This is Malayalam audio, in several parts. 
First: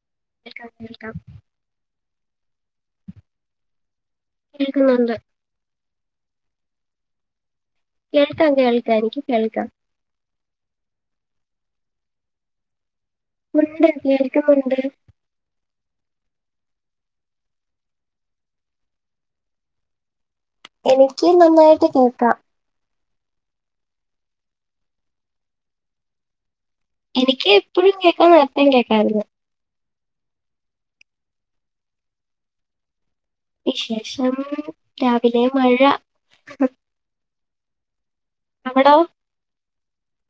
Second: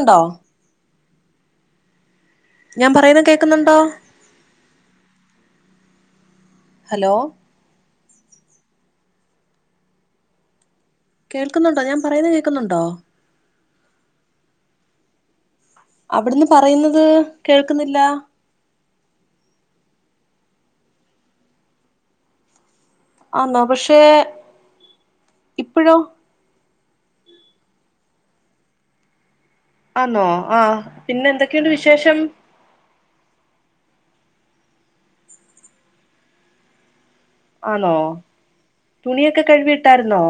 ണ്ടോ ഞാൻ പറയുന്ന കേക്കുന്നുണ്ടോ? കേൾക്കുന്നുണ്ട് ഹലോ കേൾക്കാം കേൾക്കാം എനിക്ക് കേൾക്കാം കേൾക്കുന്നുണ്ടോ ഞാൻ പറയുന്ന കേൾക്കുന്നുണ്ടോ? ഉണ്ട് കേൾക്കുന്നുണ്ട് അവിടുന്ന് പറയുന്നത് കേൾക്കുന്നില്ല എനിക്ക് നന്നായിട്ട് കേക്കാം ആന്നാ പക്ഷെ ഇപ്പഴോ എനിക്ക് ഇപ്പഴും കേക്കാം നേരത്തെയും കേക്കാമായിരുന്നു ആന്നോ ആ പിന്നെന്തൊക്കെയുണ്ട് വിശേഷം വിശേഷം രാവിലെ മഴ ആണോ അവിടോ തുണിയൊക്കെ കഴുവി ഇട്ടായിരുന്നോ?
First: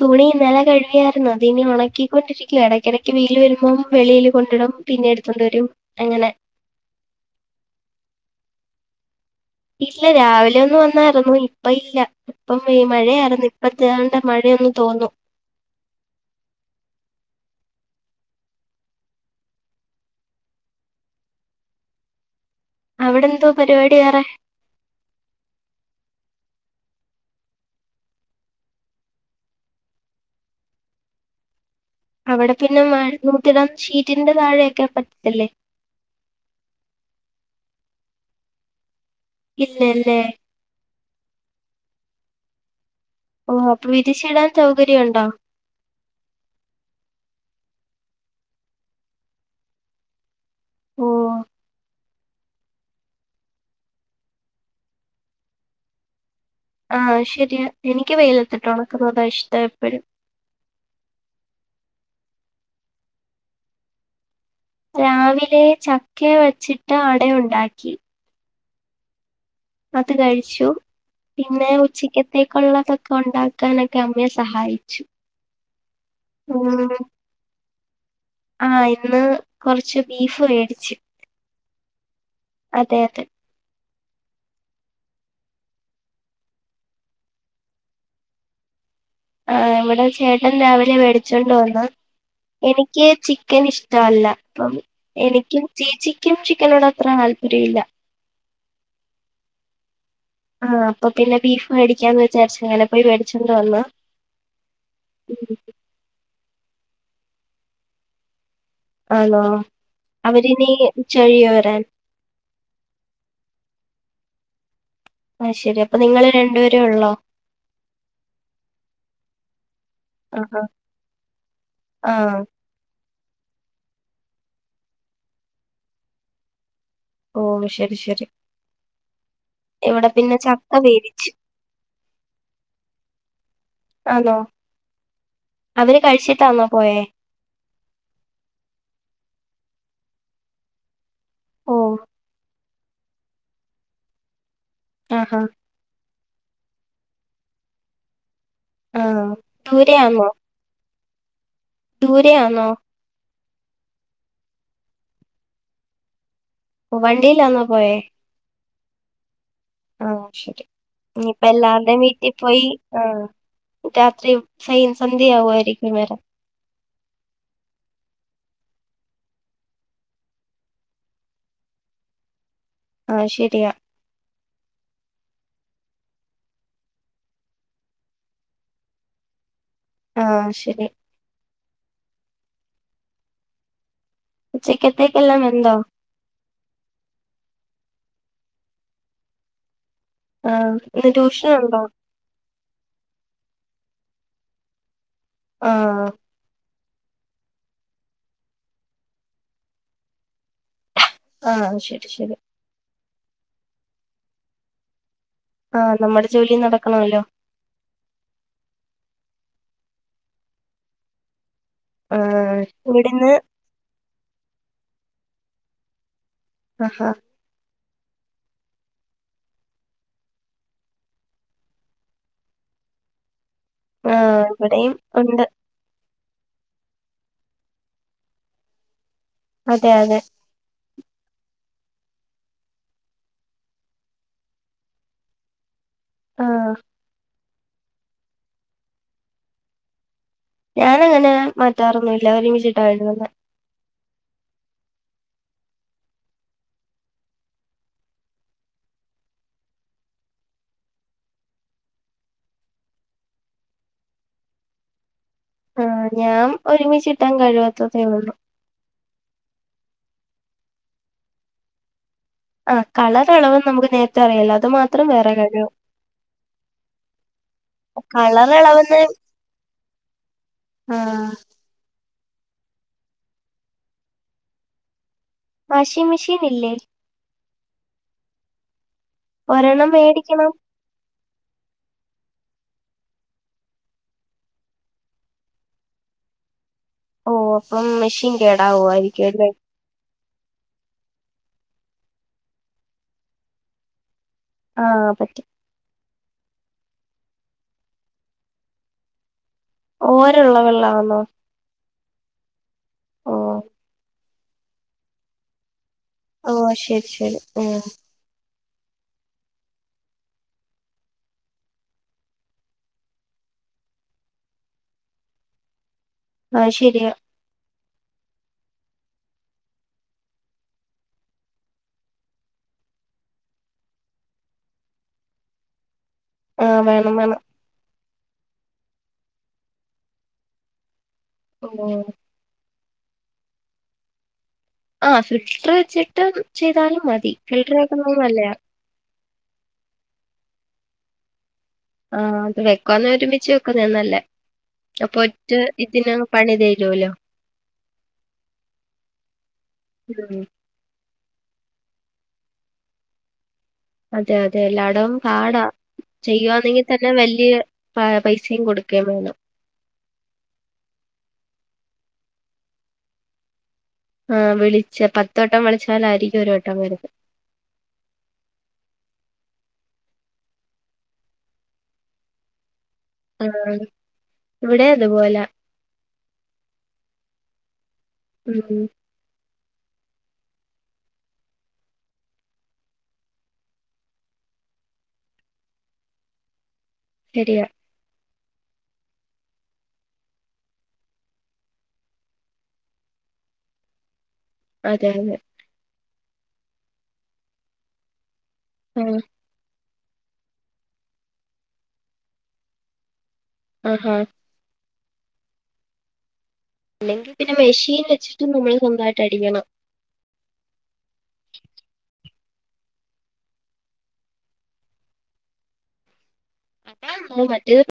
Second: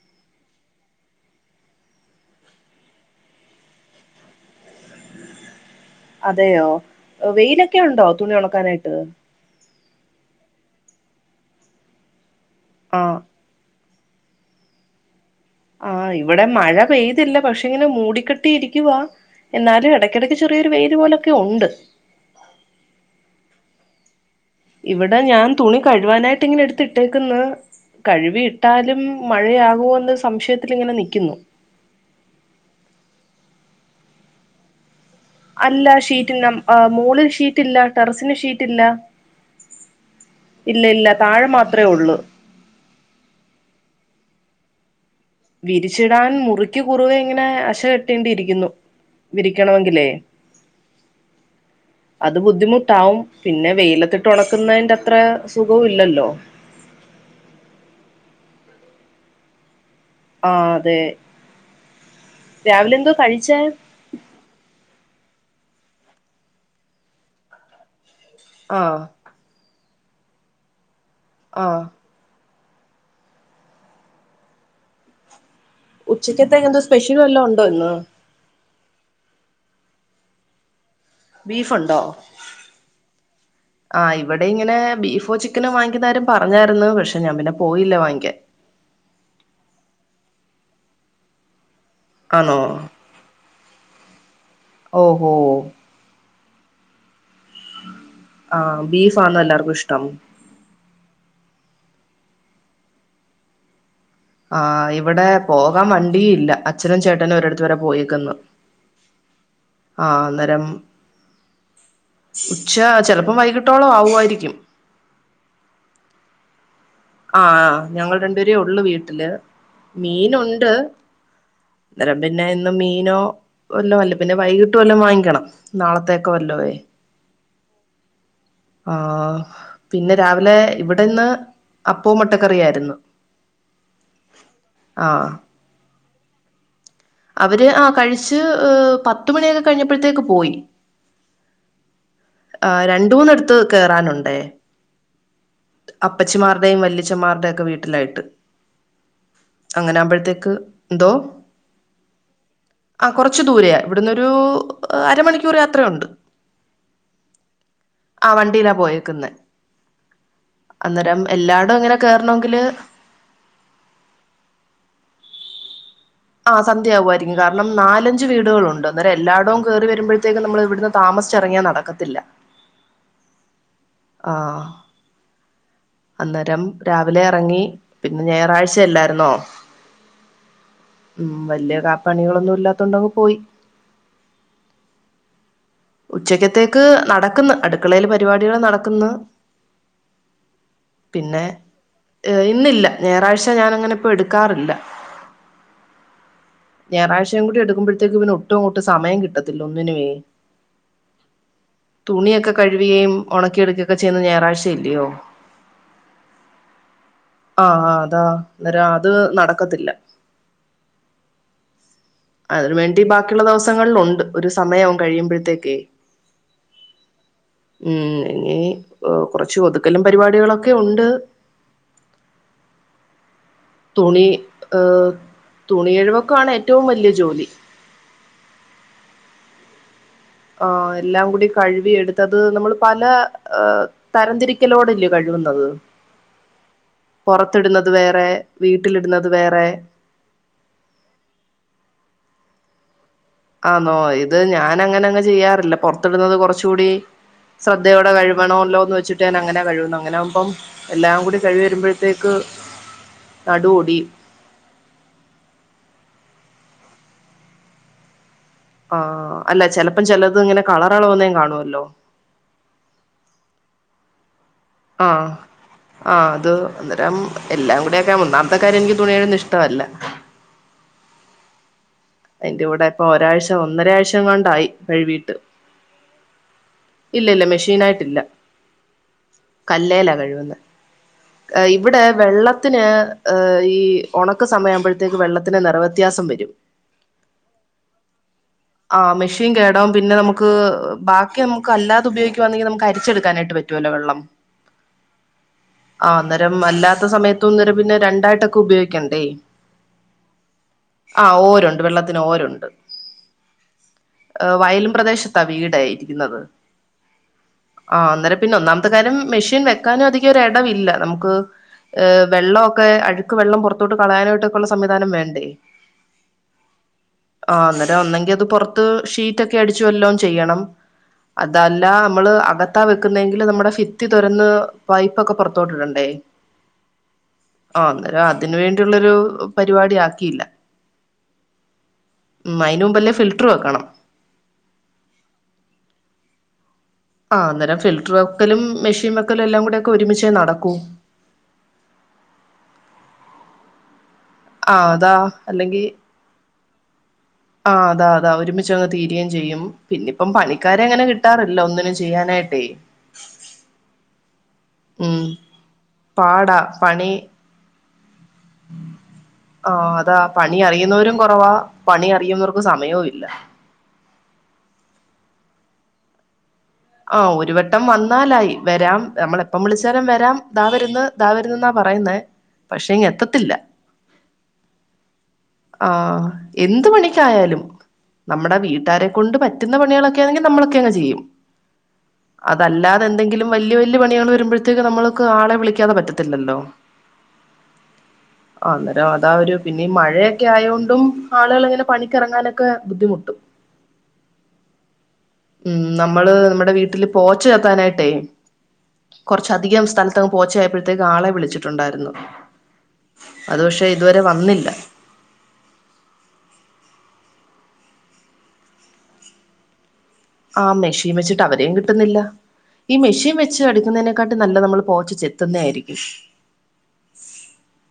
തുണി ഇന്നലെ കഴുവിയായിരുന്നു അതിനി ഉണക്കിക്കൊണ്ടിരിക്കുവാ ഇടയ്ക്കിടക്ക് വെയിൽ വരുമ്പം വെളിയില് കൊണ്ടിടും പിന്നെ എടുത്തോണ്ട് വരും. അങ്ങനെ അതെയോ വെയിലൊക്കെ ഉണ്ടോ തുണി ഉണക്കാനായി ട്ട് ഇല്ല രാവിലെ ഒന്നു വന്നായിരുന്നു ഇപ്പ ഇല്ല ഇപ്പം വെ ആ മഴയായിരുന്നു ഇപ്പം [unintelligible] മഴയൊന്നു തോന്നു ആ ഇവിടെ മഴ പെയ്തില്ല പക്ഷെ ഇങ്ങനെ മൂടിക്കെട്ടി ഇരിക്കുവാ എന്നാലും ഇടക്കിടക്ക് ചെറിയൊരു വെയില് പോലൊക്കെ ഉണ്ട് അവിടെന്തോ പരിപാടി വേറെ ഇവിടെ ഞാൻ തുണി കഴുവാനായിട്ട് ഇങ്ങനെ എടുത്തിട്ടേക്ക്‌ന്ന് കഴുവിയിട്ടാലും മഴയാകോ എന്നൊരു സംശയത്തിലിങ്ങനെ നിക്കുന്നു അവിടെ പിന്നെ [unintelligible] ഷീറ്റിന്റെ താഴെയൊക്കെ പ അല്ല ഷീറ്റിന്റെ മോളിൽ ഷീ റ്റില്ല ടെറസിന് ഷീറ്റില്ല ഇല്ലല്ലേ ഇല്ല ഇല്ല താഴെ മാത്രേ ഉള്ളൂ ഓ അപ്പൊ വിരിച്ചിടാൻ സൗകര്യം ഉണ്ടോ വിരിച്ചിടാൻ മുറിക്ക് കുറുവെ ഇങ്ങനെ അശ് ശ കെട്ടേണ്ടി ഇരിക്കുന്നു വിരിക്കണോങ്കിലേ ഓ അത് ബുദ്ധിമുട്ടാവും പിന്നെ വെയിലത്തിട്ട് ഉണക്കുന്നതിന്റെ അത്ര സുഖവും ഇല്ലല്ലോ ആ ശരിയാ എനിക്ക് വെയിലത്തിട്ട് ഉണക്കുന്നതാ ഇഷ്ടം എപ്പഴും ആ അതെ രാവിലെ ന്തോ കഴിച്ചെ? രാവിലെ ചക്കെ വച്ചിട്ട് അടയുണ്ടാക്കി ആ അത് കഴിച്ചു ആ പിന്നെ ഉച്ചക്കത്തെ ഉള്ളതൊക്കെ ഉണ്ടാക്കാനൊക്കെ അമ്മയെ സഹായിച്ചു ഉച്ചക്കത്തെ എന്തോ ഉം, സ്പെഷ്യൽ വല്ലോ ഉണ്ടോ ഇന്ന് ആ ഇന്ന് കൊറച്ച് ബീഫ് മേടിച് ബീഫുണ്ടോ അതെ ആ ഇവിടെ ഇങ്ങനെ ബീഫോ ചിക് ത്തിന് വാങ്ങിക്കുന്നാരം പറഞ്ഞായ്ര്ന്ന് പക്ഷെ ഞാൻ പിന്നെ പോയില്ല വാങ്ങിക്കാൻ ആ ഇവിടെ ചേട്ടൻ രാവിലെ മേടിച്ചോണ്ട് വന്ന ആണോ എനിക്ക് ചിക്കൻ ഇഷ്ടവല്ല അപ്പം ഓഹോ എനിക്കും ചേച്ച് ക്കും ചിക്കനോട് അത്ര താല്പര്യമില്ല ആഹ ബീഫ് ആന്നോ എല്ലാർക്കും ഇഷ്ടം ആഹ അപ്പൊ പിന്നെ ബീഫ് മേടിക്കാന്ന് വിചാരിച്ച അങ്ങനെ പോയി മേടിച്ചണ്ട് വന്ന ആഹ് ഇവിടെ പോകാൻ വണ്ടി ഇല്ല അച്ച് ച്ഛനും ചേട്ടനും ഒരിടത്തുവരെ പോയേക്കന്ന് ആണോ ആഹ അന്നരം അവരിനി ഉച്ചകഴിയോ വരാൻ ഉച്ച ചെലപ്പം വൈകിട്ടോള ആവു രിക്കും ആഹ ശരി അപ്പ നിങ്ങള് രണ്ടുപേര് ആഹ് ഞങ്ങൾ രണ്ടുപേരേ ഒള്ളു വീട്ടില് ആഹാ മീനുണ്ട് ആഹ് ന്നേരംതന്നെ ഇന്ന് മീനോ വല്ല അല്ല പിന്നെ വൈകിട്ട് വല്ലം വാങ്ങിക്കണം നാളത്തേക്കെ വല്ലോയെ ഓ ശരി ശരി ആഹ ഇവിടെ പിന്നെ രാവിലെ ചക്ക ഇവിടെന്ന് വേവിച്ച് അപ്പോം മുട്ടക്കറിയായിരുന്നു ആണോ ആ [unintelligible] നോ അവര് ആ കഴിച്ച് പത്തുമണി വരെ കഴിഞ്ഞപ്പോഴത്തേക്ക് പോയി ഓ ആ രണ്ട മൂന്നെടുത്ത് കേറാനുണ്ടേ ആ ഹാ അപ്പച്ചിമാരുടെയും വല്ലിച്ചന്മാരുടെ ഒക്കെ വീട്ടിലായിട്ട് ആഹ് അങ്ങനൊകുമ്പോഴത്തേക്ക് ദോ ദൂരെ ആന്നോ കുറച്ചു ദൂരയാ ഇവിടുന്നൊരു അരമണിക്കൂർ യാത്രയുണ്ട് ഓ വണ്ടിയിലാന്നാ പോയേ പോയക്കുന്ന ആ ഇപ്പ എല്ലാരുടെ ഇങ്ങനെ വീട്ടിൽ കേറണമെങ്കില് പോയി ആ രാത്രി സ സന്ധ്യയാവുമായിരി ഇവരേം ആ സന്ധ്യകുവാരികും കാരണം നാലഞ്ചു വീടുകളുണ്ട് അന്നരം എല്ലായിടവും കയറി വരുമ്പോഴത്തേക്കും നമ്മൾ ഇവിടുന്ന് താമസിച്ചിറങ്ങിയാ നടക്കത്തില്ല ആയ് ശരിയാ ആഹ് അന്നേരം രാവിലെ എറങ്ങി പിന്നെ ഞായറാഴ്ചല്ലായിരുന്നോ ആ ശരി ഉം വല്ല്യ കാപ്പണികളൊന്നും ഇല്ലാത്തോണ്ടങ്ങു പോയി ഉച്ചക്കത്തേക്കെല്ലാം വെന്തോ ഉച്ചക്കത്തേക്ക് നടക്കുന്ന് അട് ക്കളെൽ പരിപാടികൾ നടക്കുന്ന് ആഹ് ഇന്ന് പിന്നെ ട്യൂഷനുണ്ടോ ഏ ഇന്നില്ല ഞായറാഴ്ച ഞൻ ങ്ങനെ ഇപ്പോ എടുക്കാറില്ല ആഹ ഞായറാഴ്ചയും കൂടി എടുക്കുമ്പോഴത്തേക്ക് പിന്നെ ഒട്ടും ഇങ്ങോട്ട് സമയം കിട്ടത്തില്ല ഒന്നിനുവേ ആഹ് ശരി ശരി തുണിയൊക്കെ കഴുവിയേം ഒണക്കിടുക്കയൊക്കെ ചെയ്യുന്ന ഞായറാഴ്ചയല്ലിയോ ആഹ് നമ്മുടെ ജോലി നടക്കണമല്ലോ ആ അതാ അന്നേരം അത് നട ക്കത്തില്ല ആഹ് അതിന് വേണ്ടി ഇവിടുന്ന് ബാക്കിയുള്ള ദിവസങ്ങളിലുണ്ട് ഒരു സമ കഴിയുമ്പഴത്തേക്കെ ആഹ മ് ഇനി കൊറച്ച് ഒതുക്കല്ലും പരിപാടികളൊക്കെ ഒണ്ട് തുണി ആഹ് [unintelligible] ഇവിടെയും ഉണ്ട് തുണിയരുവക്കാണ് എ ഏറ്റവും വലിയ ജോലി അതെ അതെ ആ എല്ലാം കൂടി കഴുകിയെടുത്തത് നമ്മൾ പല തരംതിരിക്കലോടല്ലെ കഴുകുന്നത് ആഹ് പൊറത്തിടുന്നത് വേറെ വീട്ടിലിടുന്നത് വേറെ ഞാൻ അങ്ങനെ മാറ്റാറൊന്നുല്ല ഒരുമിച്ച് ഇട്ടാ കഴുകുന്നെ ആന്നോ ഇത് ഞാൻ അങ്ങനെ അങ്ങനെങ്ങു ചെയ്യാറില്ല പൊറത്തിടുന്നത് കുറച്ച് കൂടി ശ്രദ്ധയോടെ കഴിവണല്ലോന്ന് വെച്ചിട്ട് ഞാൻ അങ്ങനെ കഴിവുനെ അങ്ങനാവുമ്പം എല്ലാം കൂടി കഴിക്കി വരുമ്പോഴത്തേക്ക് നടു ഓടിയും ആ ഞാൻ ഒരുമിച്ചിട്ടങ്ങു കഴിവത്താതെ ഉള്ളൂ ആ അല്ല ചെലപ്പം ചെലത് ഇങ്ങനെ കളർ ഇളകുന്നതും കാണുവല്ലോ ആ കളർ ഇളക്കുന്നെ നമുക്ക് നേരത്തെ അറിയാലോ അത് മാത്രം ആ വേറെ കഴിവും ആ അത് അന്നേരം എല്ലാം കൂടി ഒക്കെ കളർ ഒന്നാമത്തെ കാര്യം എനിക്ക് അളവെന്ന് തുണികഴുകുന്നത് എനിക്കിഷ്ടമല്ല ആഹ് അതിന്റെ കൂടെ ഇപ്പൊ ഒരാഴ്ച ഒന്നര ആഴ്ച എങ്ങാണ്ടായി കഴുവി വാഷിംഗ് മിഷീൻ ഇല്ലേ? ഇല്ല മെഷീനായിട്ടില്ല ഒരെണ്ണം കല്ലെല മേടിക്കണം കഴികുന്നേ ആഹ് ഇവിടെ വെള്ളത്തിന് ഏഹ് ഈ ഉണക്ക് സമയയാവുമ്പോഴത്തേക്ക് വെള്ളത്തിന് നിറവ്യത്യാസം വരും ഓ അപ്പം മെഷീൻ ആ കേടാവുമായിരിക്കും അല്ലേ മെഷീൻ കേടാവും പിന്നെ നമുക്ക് ബ ഒക്കെ നമുക്ക് അല്ലാതെ ഉപയോഗിക്കുവാന്നെങ്കി നമുക്ക് അരിച്ചെടുക്കുവാനായിട്ട് പറ്റുവല്ലോ വെള്ളം. ആ പറ്റി രം അല്ലാത്ത സമയത്ത ഒന്നര പിന്നെ രണ്ടായിട്ടൊക്കെ ഉപയോഗിക്കണ്ടേ ഓരള്ളവെള്ളാന്നോ അതിനോരുണ്ട് ഹ വയലും പ്രദേശത്താ വീടായിരി ഓഹ് ശരി ശരി ഹേ അന്നേരം പിന്നെ ഒന്നാമത്തെ കാര്യം മെഷീൻ വെക്കാനും അധികം ഒരു ഇടവില്ല നമുക്ക് ഏഹ് വെള്ളൊക്കെ അഴുക്ക് വെള്ളം പുറത്തോട്ട് കളയാനായിട്ടൊക്കെയള്ള സംവിധാനം വേണ്ടേ ആ ശരിയാ ടാ ഒന്നെങ്കിൽ എ അത് പുറത്ത് ഷീറ്റൊക്കെ അടിച്ചു വല്ലോം ചെയ്യണം അതല്ല നമ്മള് അകത്താ വെക്കുന്നെങ്കിൽ നമ്മുടെ ഫിത്തി തുരന്ന് പൈപ്പൊക്കെ പുറത്തോട്ടിടണ്ടേ ആഹ വേണം വേണം അതിന് വേണ്ടിയുള്ളൊരു പരിപാടി ആക്കിയില്ല ന്താ ഫിൽറ്റർ വെക്കണം ആ ഫിൽട്ടർ വെച്ചിട്ട് ചെയ് ആ അന്നേരം ഫിൽറ്റർ വെക്കലും മെഷീൻ വെക്ക വെക്കൽ എല്ലാം കൂടെ ഒക്കെ ഒരുമിഛെ നടക്കൂ ആ അത് വെക്കുവാന്നേ ഒരുമിച്ച് വെക്കുന്നെയ നല്ലെ ആഹ് അതാ അപ്പോ ഒറ്റ അല്ലെങ്കി ഇതിനാണോ പണിതേ ലോ ലോ ആ അതാ അതാ ഒരുമിച്ച അങ്ങ് തീരുകയും ചെയ്യും പിന്നെ ഇപ്പം ഉം പണിക്കാര എങ്ങനെ കി കിട്ടാറില്ല ഒന്നിനും ചെയ്യാനായിട്ടേ അതെ അതെ എല്ലായിടവും ഉം പാടാ പാടാ ചെയ്യുന്നെങ്കിൽ തന്നെ പണി വലിയ പ പൈസയും കൊടുക്കയും വേണം ആ അതാ പണി അറിയുന്നവരും കുറവാ പണി അറിയുന്നവർക്ക് സമയവും ഇല്ല ആ വിളിച്ച പത്ത്‌വട്ടം വിളിച്ചാലായിരിക്കും ഒരുവട്ടം ആ ഒരു വട്ടം വന്നാലായി വരാം നമ്മളെ എപ്പം വിളച്ച ചരം [unintelligible] വരാം ദാവരുന്ന് ദാവരുന്നെന്നാ പറയുന്നേ പക്ഷെ ഇങ്ങ് ആ എത്തത്തില്ല ഇവിടെ അതുപോലാ ആ എന്ത് പണിക്കായാലും നമ്മുടെ ഉം വീട്ടാരെ കൊണ്ട് പറ്റ പറ്റുന്ന പണികളൊക്കെ ആണെങ്കിൽ നമ്മളൊക്കെ അങ് ചെയ്യും അതല്ലാതെ എന്തെങ്കിലും വല്യയ വല്യയ പണികൾ വരുമ്പോഴത്തേക്ക് നമ്മൾക്ക് ആളെ വിളിക്കാതെ പറ്റത്തില്ലല്ലോ. ശരിയാ ആ അന്നേരം അതാ ഒരു പിന്നെഈ മഴയൊക്കെ ആയൊണ്ടും ആളുക ഇങ്ങനെ പണിക്കിറങ്ങാനൊക്കെ ബുദ്ധിമുട്ടും അതെ അതെ ഉം നമ്മള് നമ്മ നമ്മടെ വീട്ടില് പോച്ച് [unintelligible] ചക്കാനായിട്ടേ ആ കൊറ്ച്ചധികം സ്ഥലം ങ് പോച്ചയപ്പോഴത്തേക്ക് ആളെ വിളിച്ചിട്ടുണ്ടായിരുന്നു അത് പക്ഷെ ആഹാ ഇതുവരെ വന്നില്ല അല്ലെങ്കിൽ പിന്നെ മെഷീൻ വെച്ചിട്ട് നമ്മള് സ്വന്തായിട്ട് അടിയണം ആ മെഷീൻ വെച്ചിട്ട് അവരേയും കിട്ടുന്നില്ല ഈ മിഷീൻ വെച്ച് അടുക്കുന്നതിനെക്കാട്ടും നല്ല നമ്മൾ പോച്ച് ചെത്തുന്ന ആയിരിക്കും മു [inaudible] മറ്റ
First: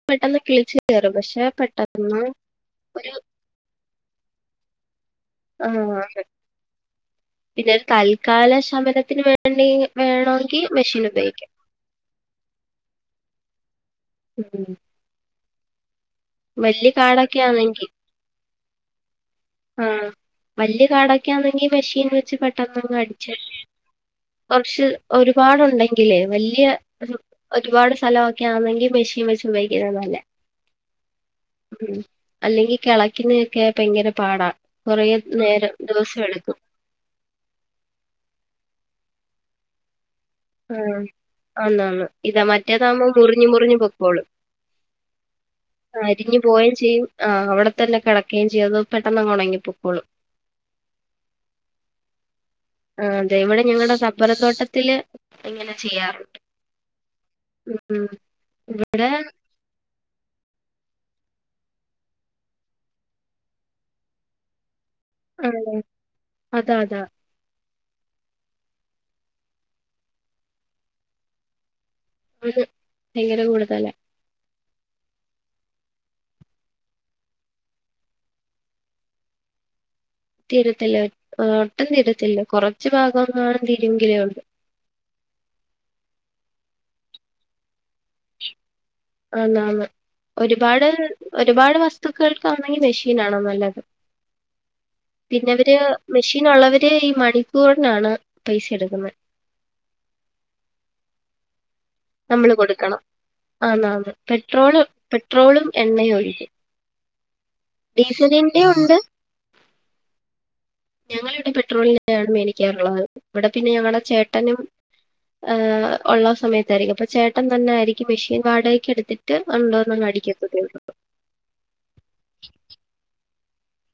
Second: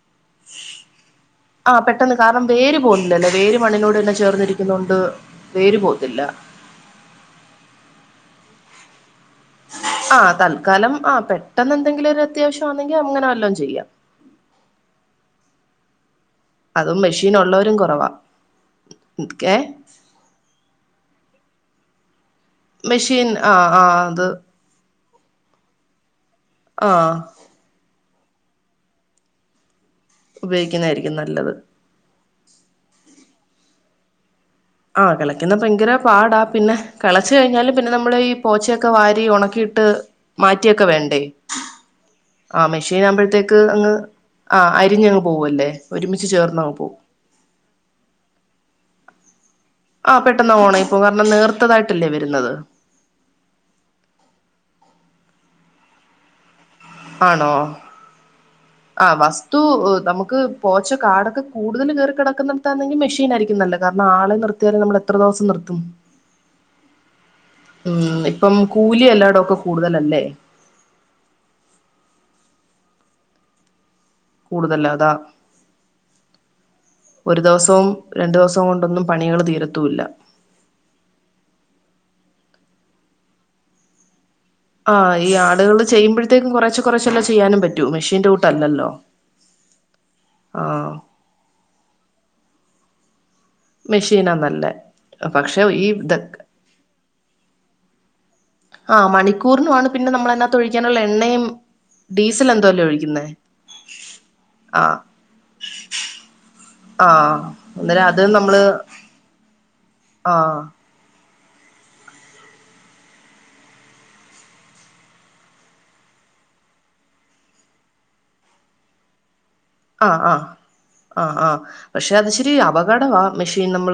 ആ പെട്ടെന്ന് കാരണം വേര് ഒരു പോരുന്നില്ലല്ലോ വേര് മണ്ണിനോട് ചേർന്നരിക്കുന്നോണ്ട് ആഹ് അതെ പിന്നെ ഒരു തല്ല് കാല ശമനത്തിന് വേണ്ടി ആ വേണമെങ്കിൽ തൽക്കാലം മെഷീൻ ആ ഉപയോഗിക്കാം പെട്ടെന്ന് എന്തെങ്കിലും ഒരു അത്യാവശ്യംമാണെങ്കിൽ അങ്ങനെ വല്ലോ ചെയ്യാം ഉം വല്യ അതും മെഷീൻ ഉള്ളവരും കുറവാ ക്കെ ആ വല്ല്യ കാടക്കെയാ നിമിഷീൻ ച് മെഷീൻ പെട്ടന്നങ്ങടിച്ച് ആഹ് ആഹ് അത് കൊർച്ച് ഒരുപാടുണ്ടെങ്കിലേ വല്ല്യ രു ആഹ് ഒരുപാട് സ്ഥല ക്കാണെങ്കി മിഷീൻ വെച്ച് വെയ് എവല ഉപയോഗിക്കുന്നതായിരിക്കും നല്ലത് ഉം അല്ലെങ്കി കളക്കിന് ക്കെ ഭയങ്കരം പാട ആഹ് കളക്ക്ന്നെ ഭയങ്കര പാടാ പിന്നെ കളച്ച് കഴിഞ്ഞാല് പിന്നെ നമ്മള് പോച്ച ഒക്കെ വാരി ഉണക്കിയിട്ട് ആ മാറ്റിയൊക്കെ വേണ്ടേ അന്നന്ന് ഇതാ ആഹ് മെഷീൻ മറ്റേതാകുമ്പോം മുറിഞ്ഞ് ആകുമ്പോഴത്തേക്ക് മുറിഞ്ഞ് അങ്ങ് പൊക്കോളും ആഹ് അരിഞ്ഞങ്ങ് പോവല്ലേ ഒരുമിച്ച് അരിഞ്ഞു പോയും ചേർന്നങ്ങ് പോവും ചെയ്യും ആ അവിടെ തന്നെ കിടക്കുകയും ചെയ്യും അത പെട്ടന്നങ്ങുണങ്ങി ആ പെട്ടെന്ന് ഓണങ്ങി ഇപ്പോ കാരണം നേർത്തതായിട്ടല്ലേ വരുന്നത് ആ അതെ ഇവിടെ ഞങ്ങളടെ റബ്ബറത്തോട്ടത്തില് ഇങ്ങനെ ചെയ്യാറുണ്ട് ആണോ ഉം ആ ഇവിടെ വസ്തൂ നമുക്ക് ക്ക് പോച്ച്ക്കാടൊക്കെ കൂടുതൽ കേറി കിടക്കുന്നിടത്താണെങ്കിൽ മെഷീനായിരിക്കും നല്ലത് കാരണം ആളെ നിർത്തിയാൽ നമ്മളെ ആഹ് ലെ അതാ അതാ ഉം ഇപ്പം കൂലി എല്ലാടൊക്കെ കൂടുതലല്ലേ ആഹ് ഭയങ്കര കൂടുതലാ കൂടുതല അതാ ഒരു ദിവസവും രണ്ടു ദിവസവും കൊണ്ടൊന്നും പണികൾ തീരത്തൂല്ല തിരത്തില്ല ആ ഒട്ടും തിരത്തില്ല കുറച്ച് ഭാഗങ്ങാനും തീരൊങ്കിലേ ഒള്ളു ആ ഈ ആളുകൾ ചെയ്യുമ്പഴേത്തേക്കിനും കുറച്ച് കുറച്ചല്ലേ ചെയ്യാനും പറ്റൂ മെഷീന്റെ കൂട്ടല്ലല്ലോ അന്നാന്ന് ഒരുപാട് ആഹ് ഒരുപാട് വസ്തുക്കൾ ക്കാണെങ്കി മെഷീൻ ആണന്ന ല്ലത് മെഷീനാ നല്ലേ പക്ഷെ പിന്നവര് ഈ ഇത മെഷീനുള്ളവര് മണിക്കൂ നാണ് ആ മണിക്കൂറിനുആണ് പിന്നെ നമ്മ ളയ്നകത്തൊയ്ക്കാനുള്ള എണ്ണിം നമ്മൾ കൊടുക്കണം അന്നാന്ന് പെട്രോള് ആഹ് പെട്രോളും എണ്ണയും ഒഴി ആഹ് അന്നേരം അത് നമ്മള് ഡീസലിന്റെണ്ട് ആഹ് ഞങ്ങ പെട്രോളിനാണ് മേടിക്കാറുള്ളത് ഇവിടെ പിന്നെ ഞങ്ങളുടെ ചേട്ടനും ആ ഒള്ള സമയത്ത് [unintelligible] ചേട്ടൻ തന്നൊയിരിക്കും മെഷീൻ വാടകക്കെടുത്തിട്ട് ആ ആ ആ ആ പക്ഷെ അത് ശരി അപകടവാ മെഷീൻ നമ്മൾ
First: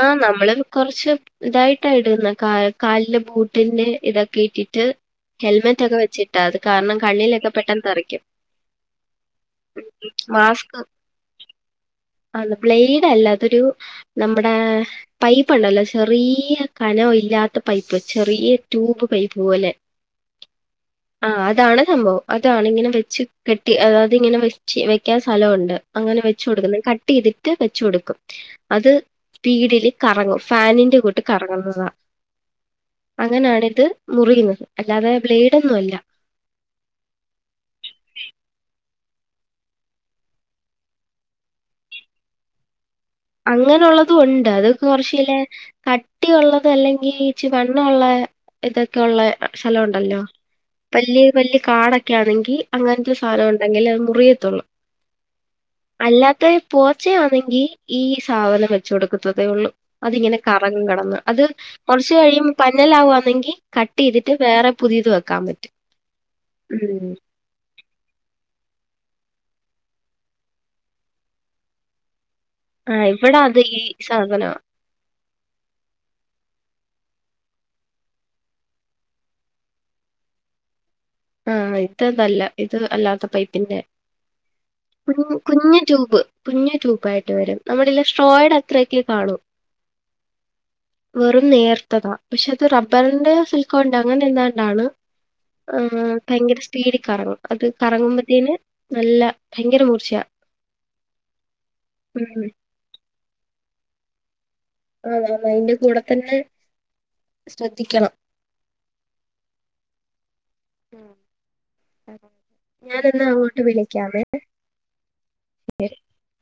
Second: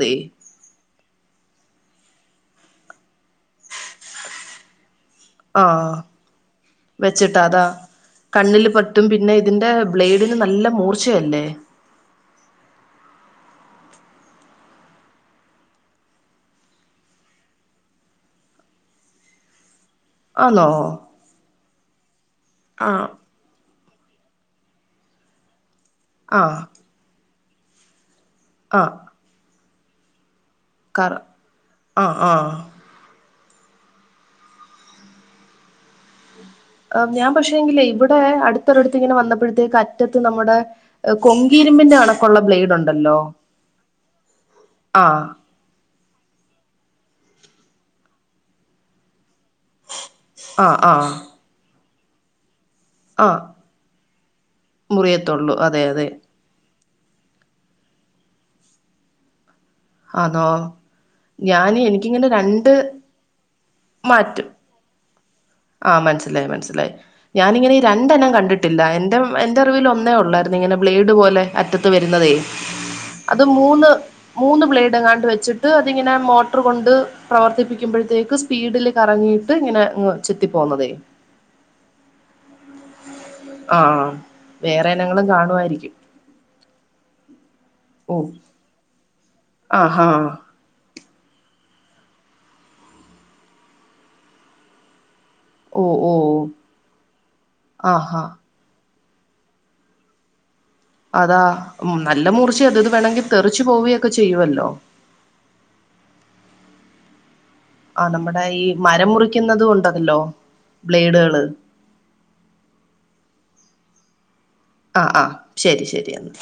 ആഹ് നമ്മള് കൊറച്ച് ഇതായിട്ട ഇടുന്നെ ക കാലിന്റെ ബൂട്ടിന്റെ ഇതൊക്കെ ഇട്ടിട്ട് ആഹ് ഹെൽമെറ്റൊക്കെ വെച്ചിട്ടാ. അത് കാരണം വെച്ചിട്ടാ കണ്ണിലൊക്കെ അതാ പെട്ടെന്ന് തെറിക്കും. കണ്ണില് പറ്റും പിന്നെ ഇതിന്റെ ബ്ലേഡിന് നല്ല മൂർച്ചയല്ലേ ആന്ന് ബ്ലേഡ് അല്ല അതൊരു നമ്മുടെ പൈപ്പുണ്ടല്ലോ ചെറിയ കനവില്ലാത്ത പൈപ്പ് ചെറിയ ട്യൂബ് പൈപ്പ് പോലെ ആന്നോ ആ അതാണ് സംഭവം അതാണ്‌ ഇങ്ങനെ ആഹ് വെച്ച് കെട്ടി അത് അതിങ്ങനെ വെച്ച് വെയ്ക്കാൻ സ്ഥലമുണ്ട് അങ്ങനെ വെച്ച് ആഹ് കൊടുക്കുന്നെ എന്നിട്ട് വെച്ച് കൊടുക്കും അത് ആഹ് പീടി കറങ്ങും ഫാനിന്റെ കറ കൂട്ട് കറങ്ങുന്നതാ ആഹ് ആഹ് അങ്ങനാണിത് മുറിയുന്നത് അല്ലാതെ ബ്ലേഡൊന്നും അല്ല ആഞാൻ പക്ഷേ എങ്കിലേ ഇവിടെ അടുത്ത് ഒരോട് ത് ഇങ്ങനെ വന്നപ്പോഴത്തേക്ക് അറ്റത്ത് നമ്മുടെ കൊങ്കിരുമ്പിന്റെ കണക്കുള്ള ബ്ലേഡ് ഉണ്ട് അങ്ങനെുള്ളതും ഉണ്ട് അത് ആഹ് കുറച്ചില്ല കട്ടിയുള്ള അ അല്ലെങ്കിൽ ഇച്ചി വണ്ണ ഉള്ള ഇതൊക്കെയ ഉള്ള സ്ഥലമുണ്ടല്ലോ ആഹ് ആഹ് വലിയ വലിയ കാട് ഓകെ ഒക്കെ ആണെങ്കിൽ അങ്ങനത്തെ ആഹ് സാധനം ഉണ്ടെങ്കിൽ അത് മുറിയത്തുള്ളൂ മുറിയത്തുള്ളൂ അതെ അതെ അല്ലാത്ത പോച്ചേ ആണെങ്കി ഈ സാധനം വെച്ച കൊടുക്കത്തതേ ഉള്ളൂ അതിങ്ങനെ ആന്നോ കറങ്ങും കെടന്ന് അത് ഞാന് കുറച്ച് എനിക്കിങ്ങനെ കഴിയും രണ്ട് പന്നലാവാന്നെങ്കി കട്ട് ചെയ്തിട്ട് വേറെ പുതിയത് വെക്ക ആ മനസ്സിലായി മനസ്സിലായി ഞാൻ ഇങ്ങനെ രണ്ടനം കണ്ടിട്ടില്ല എൻ്റെ എൻ്റെ അറിവിൽ ഒന്നേ ഉള്ളായിരുന്നു ഇങ്ങനെ ബ്ലേഡ് പോലെ അറ്റത്ത് വരുന്നതേ ആഹ് ഇവിടെ അത് ഈ മൂന്ന് സാധനവാ. മൂന്ന് ബ്ലേഡ് എങ്ങാണ്ട് വെച്ചിട്ട് അതിങ്ങനെ മോട്ടർ കൊണ്ട് പ്രവർത്തിപ്പിക്കുമ്പോഴത്തേക്ക് സ്പീഡിൽ കറങ്ങിയിട്ട് ഇങ്ങനെ അങ്ങ് ചെത്തി പോന്നതേ ആ ഇതതല്ല ഇത് അല്ലാതെ പൈപ്പിന്റെ ആഹ് വേറെ കു ഇനങ്ങളും കുഞ് കാണുമായിരിക്കും ട്യൂബ് കുഞ്ഞു ട്യൂബ് ആയിട്ട് വെരും നമ്മുടെ ഓ സ്ട്രോയിഡ് അത്രൊക്ക് കാണൂ ആഹാ വെറും നേർത്തതാ പക്ഷെ അത് റബ്ബറിന്റെ സിൽക്കോ ഉണ്ടോ അങ്ങനെ എന്താണ്ടാണ് ഓ ആ ഓ ഭയങ്കര സ്പീഡിൽ കറങ്ങും അത് ആഹാ കറങ്ങുമ്പോത്തേന് നല്ല ഭയങ്കര മൂർച്ചയ അതാ ഉം നല്ല മൂറിച്ചയ ഇത് വേണെങ്കിൽ തെറിച്ചു പോവയൊക്കെ ചെയ്യുവല്ലോ അതാണ് അതിന്റെ കൂടെ തന്നെ ആ ശ്രദ്ധിക്കണം നമ്മുടെ ഈ മരം മുറിക്കുന്നതും ഒണ്ടല്ലോ ഉം ബ്ലേഡുകള് ക്കാമെ ആ ആ ശെരി ശെരി എന്ന